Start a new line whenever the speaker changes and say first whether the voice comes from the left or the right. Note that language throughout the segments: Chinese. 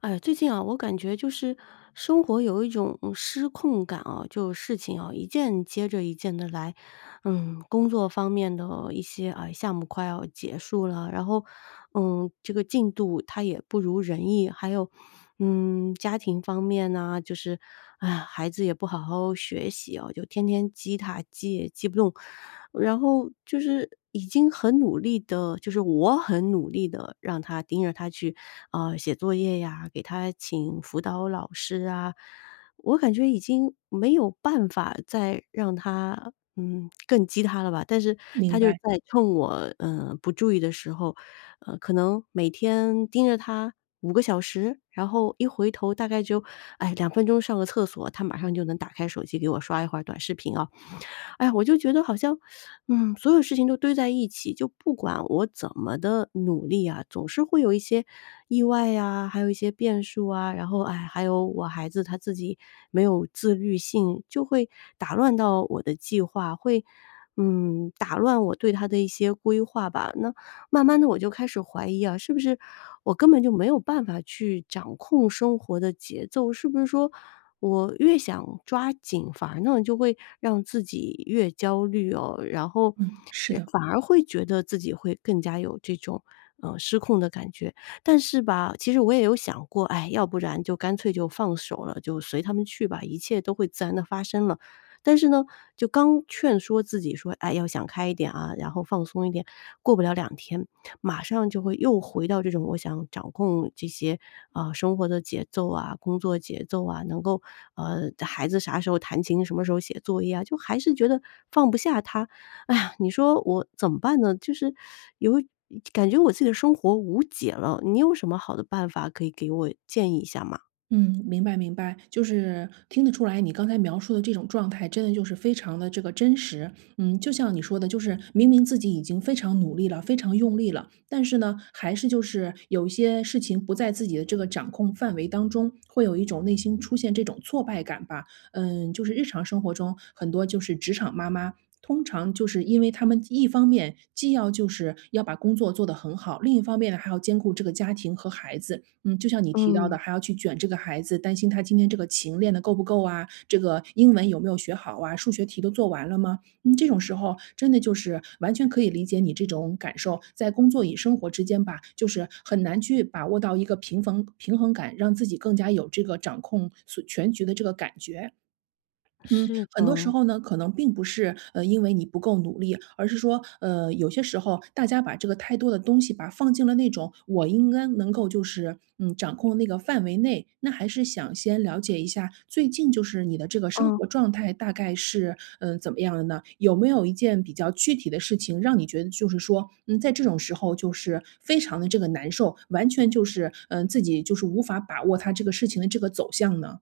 left: 哎，最近啊，我感觉就是生活有一种失控感啊，就事情啊一件接着一件的来。工作方面的一些啊项目快要结束了，然后这个进度它也不如人意，还有。家庭方面呢，就是，哎孩子也不好好学习哦，就天天激他，激也激不动。然后就是已经很努力的，就是我很努力的让他盯着他去啊、写作业呀，给他请辅导老师啊，我感觉已经没有办法再让他，更激他了吧。但是他
right: 明
left: 就在
right: 白。
left: 趁我，不注意的时候，可能每天盯着他5个小时，然后一回头大概就，哎2分钟上个厕所，他马上就能打开手机给我刷一会儿短视频啊。哎呀，我就觉得好像，所有事情都堆在一起，就不管我怎么的努力啊，总是会有一些意外呀、还有一些变数啊，然后哎，还有我孩子他自己没有自律性，就会打乱到我的计划，会打乱我对他的一些规划吧。那慢慢的，我就开始怀疑啊，是不是我根本就没有办法去掌控生活的节奏？是不是说我越想抓紧，反而呢就会让自己越焦虑哦，然后
right: 嗯，是的。
left: 反而会觉得自己会更加有这种，失控的感觉。但是吧，其实我也有想过，哎，要不然就干脆就放手了，就随他们去吧，一切都会自然的发生了。但是呢，就刚劝说自己说：“哎，要想开一点啊，然后放松一点。”过不了2天，马上就会又回到这种我想掌控这些，啊生活的节奏啊、工作节奏啊，能够孩子啥时候弹琴，什么时候写作业啊，就还是觉得放不下他。哎呀，你说我怎么办呢？就是有一感觉我自己的生活无解了，你有什么好的办法可以给我建议一下吗？
right: 嗯，明白明白，就是听得出来，你刚才描述的这种状态，真的就是非常的这个真实。就像你说的，就是明明自己已经非常努力了，非常用力了，但是呢，还是就是有一些事情不在自己的这个掌控范围当中，会有一种内心出现这种挫败感吧。就是日常生活中很多就是职场妈妈，通常就是因为他们一方面既要就是要把工作做得很好，另一方面呢还要兼顾这个家庭和孩子。嗯，就像你提到的，
left: 嗯，
right: 还要去卷这个孩子，担心他今天这个琴练得够不够啊，这个英文有没有学好啊，数学题都做完了吗？嗯，这种时候真的就是完全可以理解你这种感受，在工作与生活之间吧，就是很难去把握到一个平衡感，让自己更加有这个掌控所全局的这个感觉。嗯，
left: 是
right: 很多时
left: 的，
right: 候呢，可能并不是因为你不够努力，而是说有些时候大家把这个太多的东西把它放进了那种我应该能够就是掌控的那个范围内，那还是想先了解一下最近就是你的这个生
left: 嗯。
right: 活状态大概是怎么样的呢？有没有一件比较具体的事情让你觉得就是说在这种时候就是非常的这个难受，完全就是自己就是无法把握它这个事情的这个走向呢？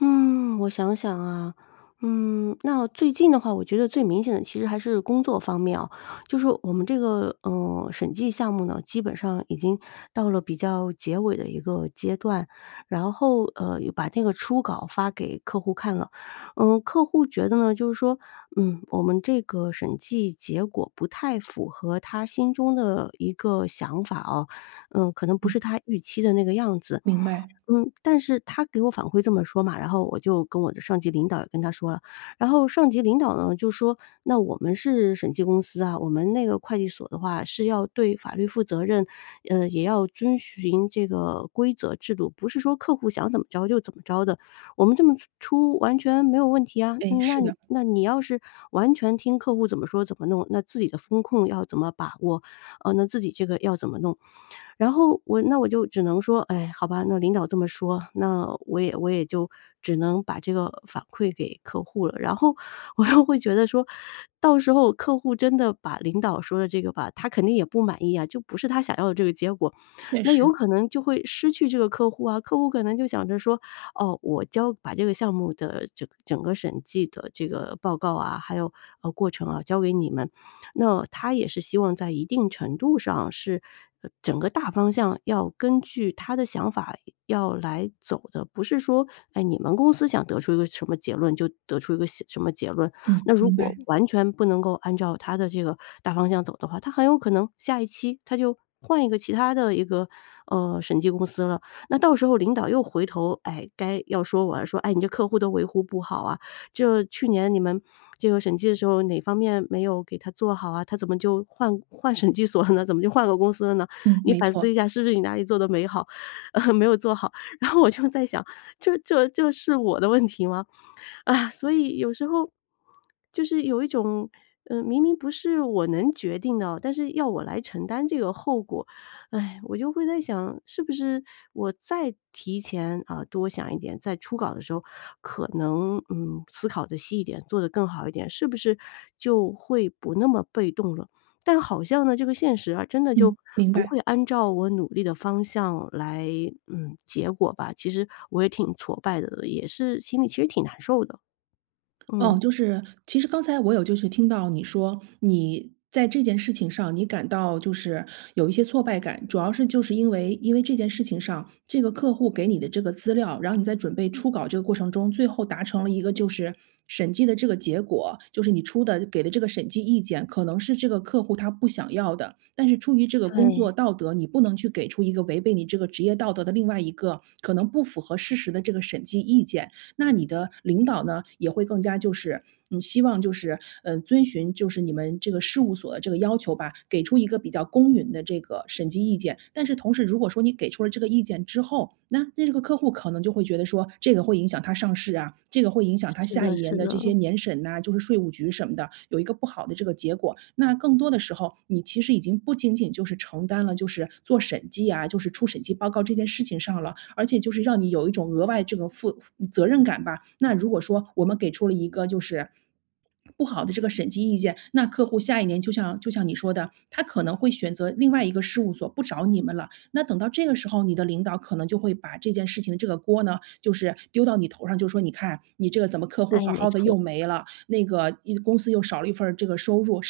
left: 嗯，我想想啊，那最近的话，我觉得最明显的其实还是工作方面啊，就是我们这个审计项目呢，基本上已经到了比较结尾的一个阶段，然后也把那个初稿发给客户看了，客户觉得呢，就是说，我们这个审计结果不太符合他心中的一个想法哦，可能不
right: 嗯，
left: 是他预期的那个样子。
right: 明白。
left: 但是他给我反馈这么说嘛，然后我就跟我的上级领导也跟他说了，然后上级领导呢就说：“那我们是审计公司啊，我们那个会计所的话是要对法律负责任，也要遵循这个规则制度，不是说客户想怎么着就怎么着的，我们这么出完全没有问题啊。
right: 哎，
left: 嗯那
right: 是的。
left: 那你要是完全听客户怎么说怎么弄，那自己的风控要怎么把握，那自己这个要怎么弄？”然后我就只能说，哎，好吧，那领导这么说，那我也就只能把这个反馈给客户了。然后我又会觉得说，到时候客户真的把领导说的这个吧，他肯定也不满意啊，就不是他想要的这个结果，
right: 确
left: 那有
right: 实。
left: 可能就会失去这个客户啊。客户可能就想着说，哦，我交把这个项目的整个审计的这个报告啊，还有过程啊，交给你们，那他也是希望在一定程度上是，整个大方向要根据他的想法要来走的，不是说，哎，你们公司想得出一个什么结论就得出一个什么结论。
right: 嗯，
left: 那如
right: 明白。
left: 果完全不能够按照他的这个大方向走的话，他很有可能下一期他就换一个其他的一个，审计公司了。那到时候领导又回头，哎，该要说我了，说：“哎，你这客户都维护不好啊，就去年你们这个审计的时候，哪方面没有给他做好啊？他怎么就换审计所了呢？怎么就换个公司了呢？
right: 嗯，
left: 你
right: 没
left: 反
right: 错。
left: 思一下，是不是你哪里做的没好，没有做好？”然后我就在想，这是我的问题吗？啊，所以有时候就是有一种，明明不是我能决定的，但是要我来承担这个后果，哎，我就会在想，是不是我再提前啊、多想一点，在初稿的时候可能思考的细一点，做得更好一点，是不是就会不那么被动了？但好像呢，这个现实啊，真的就
right: 嗯，明
left: 不会
right: 白。
left: 按照我努力的方向来，结果吧。其实我也挺挫败的，也是心里其实挺难受的。嗯，
right: 哦，就是其实刚才我有就是听到你说，你在这件事情上你感到就是有一些挫败感，主要是就是因为这件事情上，这个客户给你的这个资料，然后你在准备初稿这个过程中，最后达成了一个就是审计的这个结果，就是你出的给的这个审计意见，可能是这个客户他不想要的，但是出于这个工
left: 对，
right: 作道德，你不能去给出一个违背你这个职业道德的另外一个可能不符合事实的这个审计意见，那你的领导呢，也会更加就是，希望就是，遵循就是你们这个事务所的这个要求吧，给出一个比较公允的这个审计意见。但是同时，如果说你给出了这个意见之后，那这个客户可能就会觉得说，这个会影响他上市啊，这个会影响他
left: 是
right: 下
left: 的
right: 一年
left: 是
right: 的这些
left: 的，
right: 年审呐、就是税务局什么的，有一个不好的这个结果。那更多的时候，你其实已经不仅仅就是承担了就是做审计啊，就是出审计报告这件事情上了，而且就是让你有一种额外这个负责任感吧。那如果说我们给出了一个就是不好的这个审计意见，那客户下一年就像你说的，他可能会选择另外一个事务所，不找你们了。那等到这个时候，你的领导可能就会把这件事情的这个锅呢，就是丢到你头上，就说你看你这个怎么客户
left: 那也
right: 好
left: 没
right: 好的又
left: 错，
right: 没了，那个一公司又少了一份儿这个收入，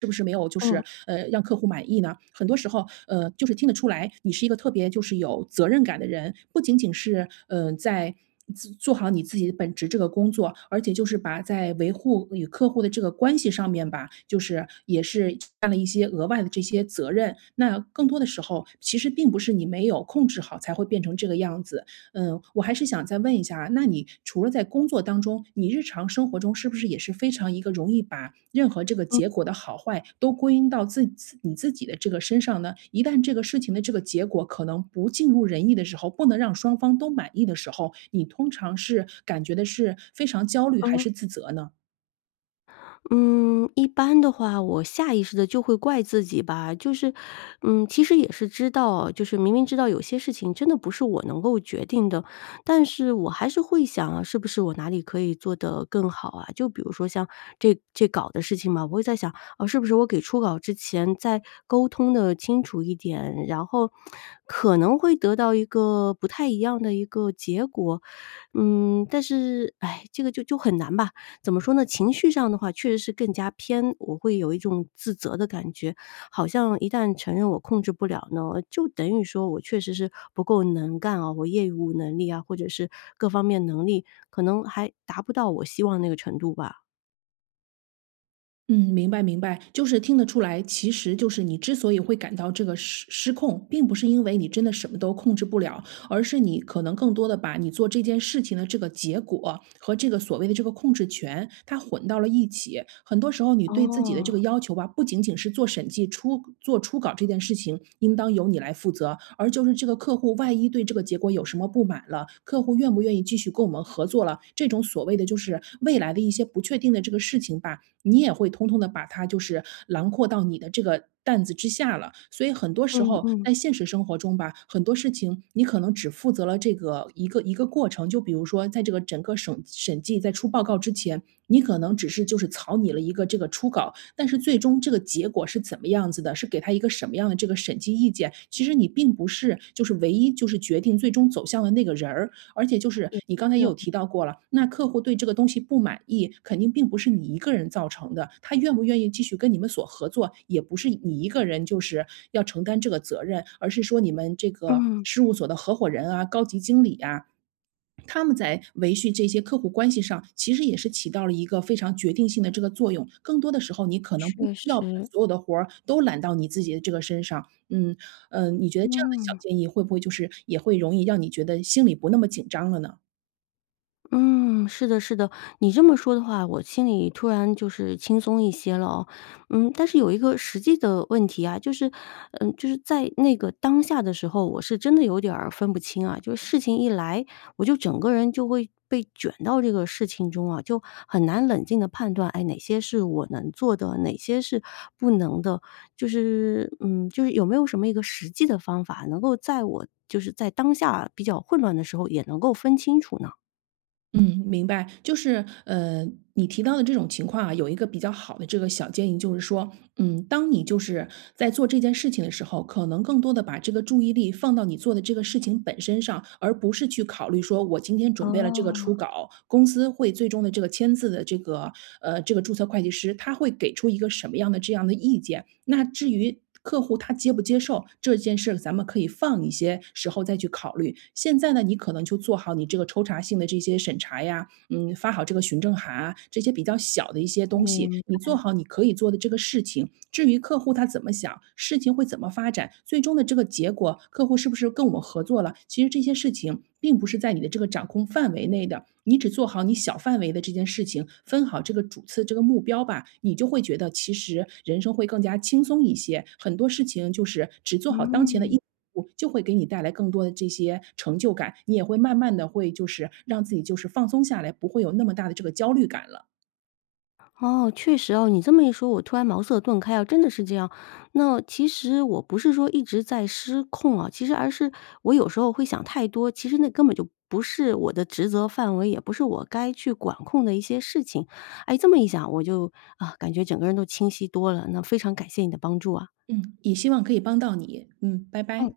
right: 是不是没有就
left: 嗯，
right: 是让客户满意呢？很多时候，就是听得出来你是一个特别就是有责任感的人，不仅仅是在做好你自己的本职这个工作，而且就是把在维护与客户的这个关系上面吧，就是也是干了一些额外的这些责任。那更多的时候，其实并不是你没有控制好才会变成这个样子。我还是想再问一下啊，那你除了在工作当中，你日常生活中是不是也是非常一个容易把任何这个结
left: 嗯
right: 果的好坏都归因到你自己的这个身上呢？一旦这个事情的这个结果可能不尽如人意的时候，不能让双方都满意的时候，你通常是感觉的是非常焦虑还
left: 嗯。
right: 是自责呢？
left: 嗯，一般的话，我下意识的就会怪自己吧，就是，其实也是知道，就是明明知道有些事情真的不是我能够决定的，但是我还是会想啊，是不是我哪里可以做得更好啊？就比如说像这稿的事情嘛，我会在想，哦，是不是我给初稿之前再沟通的清楚一点，然后可能会得到一个不太一样的一个结果。但是，哎，这个就很难吧。怎么说呢？情绪上的话，确实是更加偏，我会有一种自责的感觉，好像一旦承认我控制不了呢，就等于说我确实是不够能干啊，我业务能力啊，或者是各方面能力，可能还达不到我希望那个程度吧。
right: 嗯，明白明白，就是听得出来，其实就是你之所以会感到这个失控，并不是因为你真的什么都控制不了，而是你可能更多的把你做这件事情的这个结果和这个所谓的这个控制权，它混到了一起。很多时候，你对自己的
left: 哦，
right: 这个要求吧，不仅仅是做审计出做初稿这件事情应当由你来负责，而就是这个客户万一对这个结果有什么不满了，客户愿不愿意继续跟我们合作了，这种所谓的就是未来的一些不确定的这个事情吧，你也会通通的把它就是囊括到你的这个担子之下了。所以很多时
left: 嗯
right: 候
left: 嗯，
right: 在现实生活中吧，很多事情你可能只负责了这个一个一个过程，就比如说在这个整个审计在出报告之前，你可能只是就是草拟了一个这个初稿，但是最终这个结果是怎么样子的，是给他一个什么样的这个审计意见，其实你并不是就是唯一就是决定最终走向的那个人儿。而且就是
left: 也
right: 你刚才
left: 是
right: 也
left: 哦
right: 有提到过了，那客户对这个东西不满意，肯定并不是你一个人造成的，他愿不愿意继续跟你们所合作，也不是你一个人就是要承担这个责任，而是说你们这个
left: 嗯，
right: 事务所的合伙人啊、高级经理啊，他们在维系这些客户关系上，其实也是起到了一个非常决定性的这个作用。更多的时候，你可能不需
left: 确
right: 要把
left: 实，
right: 所有的活儿都揽到你自己的这个身上。你觉得这样的小
left: 嗯。
right: 建议会不会就是也会容易让你觉得心里不那么紧张了呢？
left: 嗯，是的，是的，你这么说的话，我心里突然就是轻松一些了哦。但是有一个实际的问题啊，就是，就是在那个当下的时候，我是真的有点儿分不清啊。就是事情一来，我就整个人就会被卷到这个事情中啊，就很难冷静的判断，哎，哪些是我能做的，哪些是不能的。就是，就是有没有什么一个实际的方法，能够在我就是在当下比较混乱的时候，也能够分清楚呢？
right: 嗯，明白。就是，你提到的这种情况啊，有一个比较好的这个小建议，就是说，当你就是在做这件事情的时候，可能更多的把这个注意力放到你做的这个事情本身上，而不是去考虑说我今天准备了这个初
left: 哦，
right: 稿，公司会最终的这个签字的这个，这个注册会计师他会给出一个什么样的这样的意见。那至于客户他接不接受这件事，咱们可以放一些时候再去考虑。现在呢，你可能就做好你这个抽查性的这些审查呀，发好这个询证函啊，这些比较小的一些东西，
left: 明
right: 你做好你可以做的这个事情。至于客户他怎么想，事情会怎么发展，最终的这个结果，客户是不是跟我们合作了，其实这些事情并不是在你的这个掌控范围内的。你只做好你小范围的这件事情，分好这个主次这个目标吧，你就会觉得其实人生会更加轻松一些。很多事情就是只做好当前的
left: 嗯，
right: 我就会给你带来更多的这些成就感，你也会慢慢的会就是让自己就是放松下来，不会有那么大的这个焦虑感了。
left: 哦，确实哦，你这么一说，我突然茅塞顿开啊，真的是这样。那其实我不是说一直在失控啊，其实而是我有时候会想太多，其实那根本就不是我的职责范围，也不是我该去管控的一些事情。哎，这么一想，我就啊，感觉整个人都清晰多了。那非常感谢你的帮助啊，
right: 嗯。也希望可以帮到你。嗯，拜
left: 嗯。
right: 拜。